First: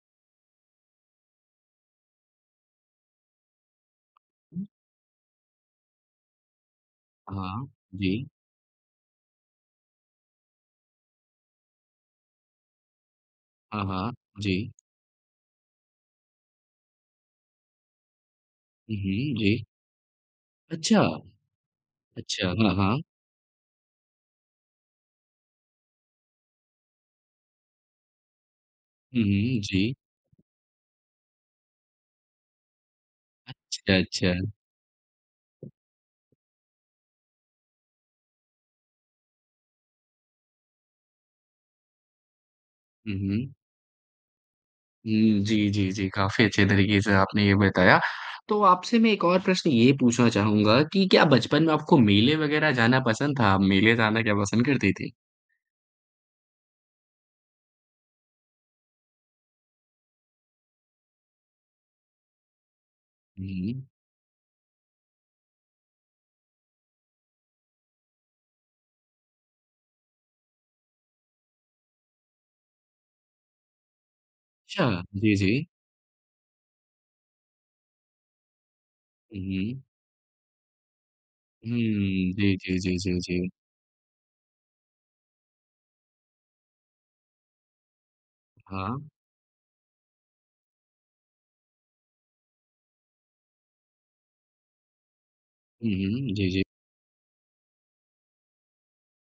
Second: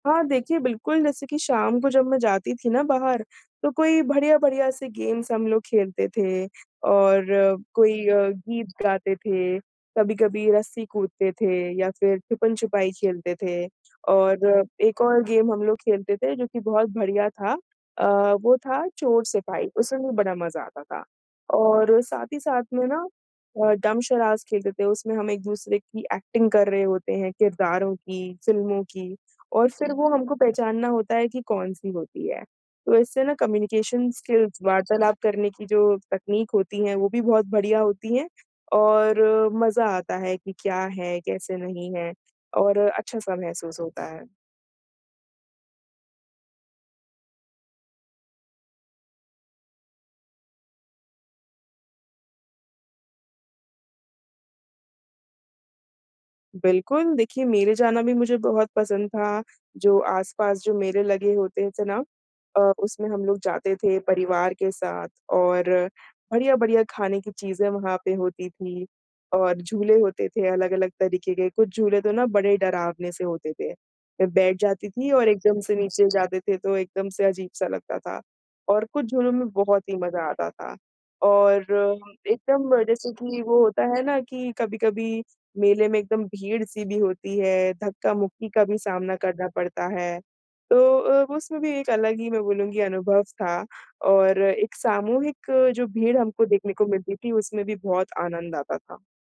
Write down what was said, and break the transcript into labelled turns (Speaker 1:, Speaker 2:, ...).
Speaker 1: हाँ, देखिए बिल्कुल जैसे की शाम को जब मैं जाती थी ना बाहर, तो कोई बढ़िया
Speaker 2: हुँ।
Speaker 1: बढ़िया से गेम्स हम लोग खेलते थे और अ,
Speaker 2: हाँ,
Speaker 1: कोई अ,
Speaker 2: जी।
Speaker 1: गीत गाते थे, कभी-कभी रस्सी कूदते थे या फिर छुपन-छुपाई खेलते थे
Speaker 2: हाँ, हाँ,
Speaker 1: और
Speaker 2: जी।
Speaker 1: एक और गेम हम लोग खेलते थे जो कि बहुत बढ़िया था, अ, वो था
Speaker 2: उ, हुँ, जी।
Speaker 1: चोर-सिपाही उसमे भी बड़ा मज़ा आता
Speaker 2: अच्छा।
Speaker 1: था। और, साथ ही
Speaker 2: अच्छा,
Speaker 1: साथ
Speaker 2: हाँ,
Speaker 1: में
Speaker 2: हाँ।
Speaker 1: ना अ, डम्ब शराड्स खेलते थे उसमें हम एक-दूसरे की एक्टिंग कर रहे होते हैं किरदारों की, फिल्मों की
Speaker 2: हुँ, हुँ,
Speaker 1: और फिर
Speaker 2: जी।
Speaker 1: वो हमको पहचानना होता है कि कौन-सी होती है। तो इससे ना
Speaker 2: अच्छा,
Speaker 1: कम्युनिकेशन
Speaker 2: अच्छा।
Speaker 1: स्किल्स वार्तालाप करने की जो तकनीक होती हैं वो भी बहुत बढ़िया होती हैं और मज़ा आता है कि क्या है, कैसे नहीं है और
Speaker 2: हुँ,
Speaker 1: अच्छा-सा
Speaker 2: हुँ।
Speaker 1: महसूस होता है।
Speaker 2: हुँ, जी, जी, जी, काफ़ी अच्छे तरीके से आपने ये बताया। तो आपसे मैं 1 और प्रश्न ये पूछना चाहूँगा कि क्या बचपन में आपको मेले वगैरह जाना पसंद था? आप मेले जाना क्या पसंद करती थी?
Speaker 1: बिल्कुल, देखिए मेरे जाना भी मुझे बहुत पसंद था, जो आस-पास जो मेरे लगे होते थे ना, अ, उसमें हम लोग
Speaker 2: हुँ,
Speaker 1: जाते
Speaker 2: हुँ।
Speaker 1: थे परिवार के साथ और बढ़िया-बढ़िया खाने की चीज़ें वहाँ पे होती थी। और झूले होते थे अलग-अलग तरीके के, कुछ झूले तो ना बड़े डरावने से होते थे, मैं बैठ जाती
Speaker 2: अच्छा।
Speaker 1: थी और
Speaker 2: जी,
Speaker 1: एकदम
Speaker 2: जी।
Speaker 1: से नीचे जाते थे तो एकदम से अजीब सा लगता था। और कुछ झूलों में
Speaker 2: हुँ, हुँ।
Speaker 1: बहुत ही मज़ा आता था और
Speaker 2: हुँ, जी,
Speaker 1: एकदम
Speaker 2: जी, जी,
Speaker 1: जैसे
Speaker 2: जी,
Speaker 1: कि
Speaker 2: जी।
Speaker 1: वो होता है ना कि कभी-कभी मेले में एकदम भीड़-सी भी होती है धक्का-मुक्की का भी
Speaker 2: हाँ।
Speaker 1: सामना करना पड़ता है, तो उसमें भी एक अलग ही मैं बोलूँगी अनुभव था और एक सामूहिक जो
Speaker 2: हुँ,
Speaker 1: भीड़
Speaker 2: हुँ,
Speaker 1: हमको
Speaker 2: जी, जी।
Speaker 1: देखने को मिलती थी उसमे भी बहुत आनंद आता था।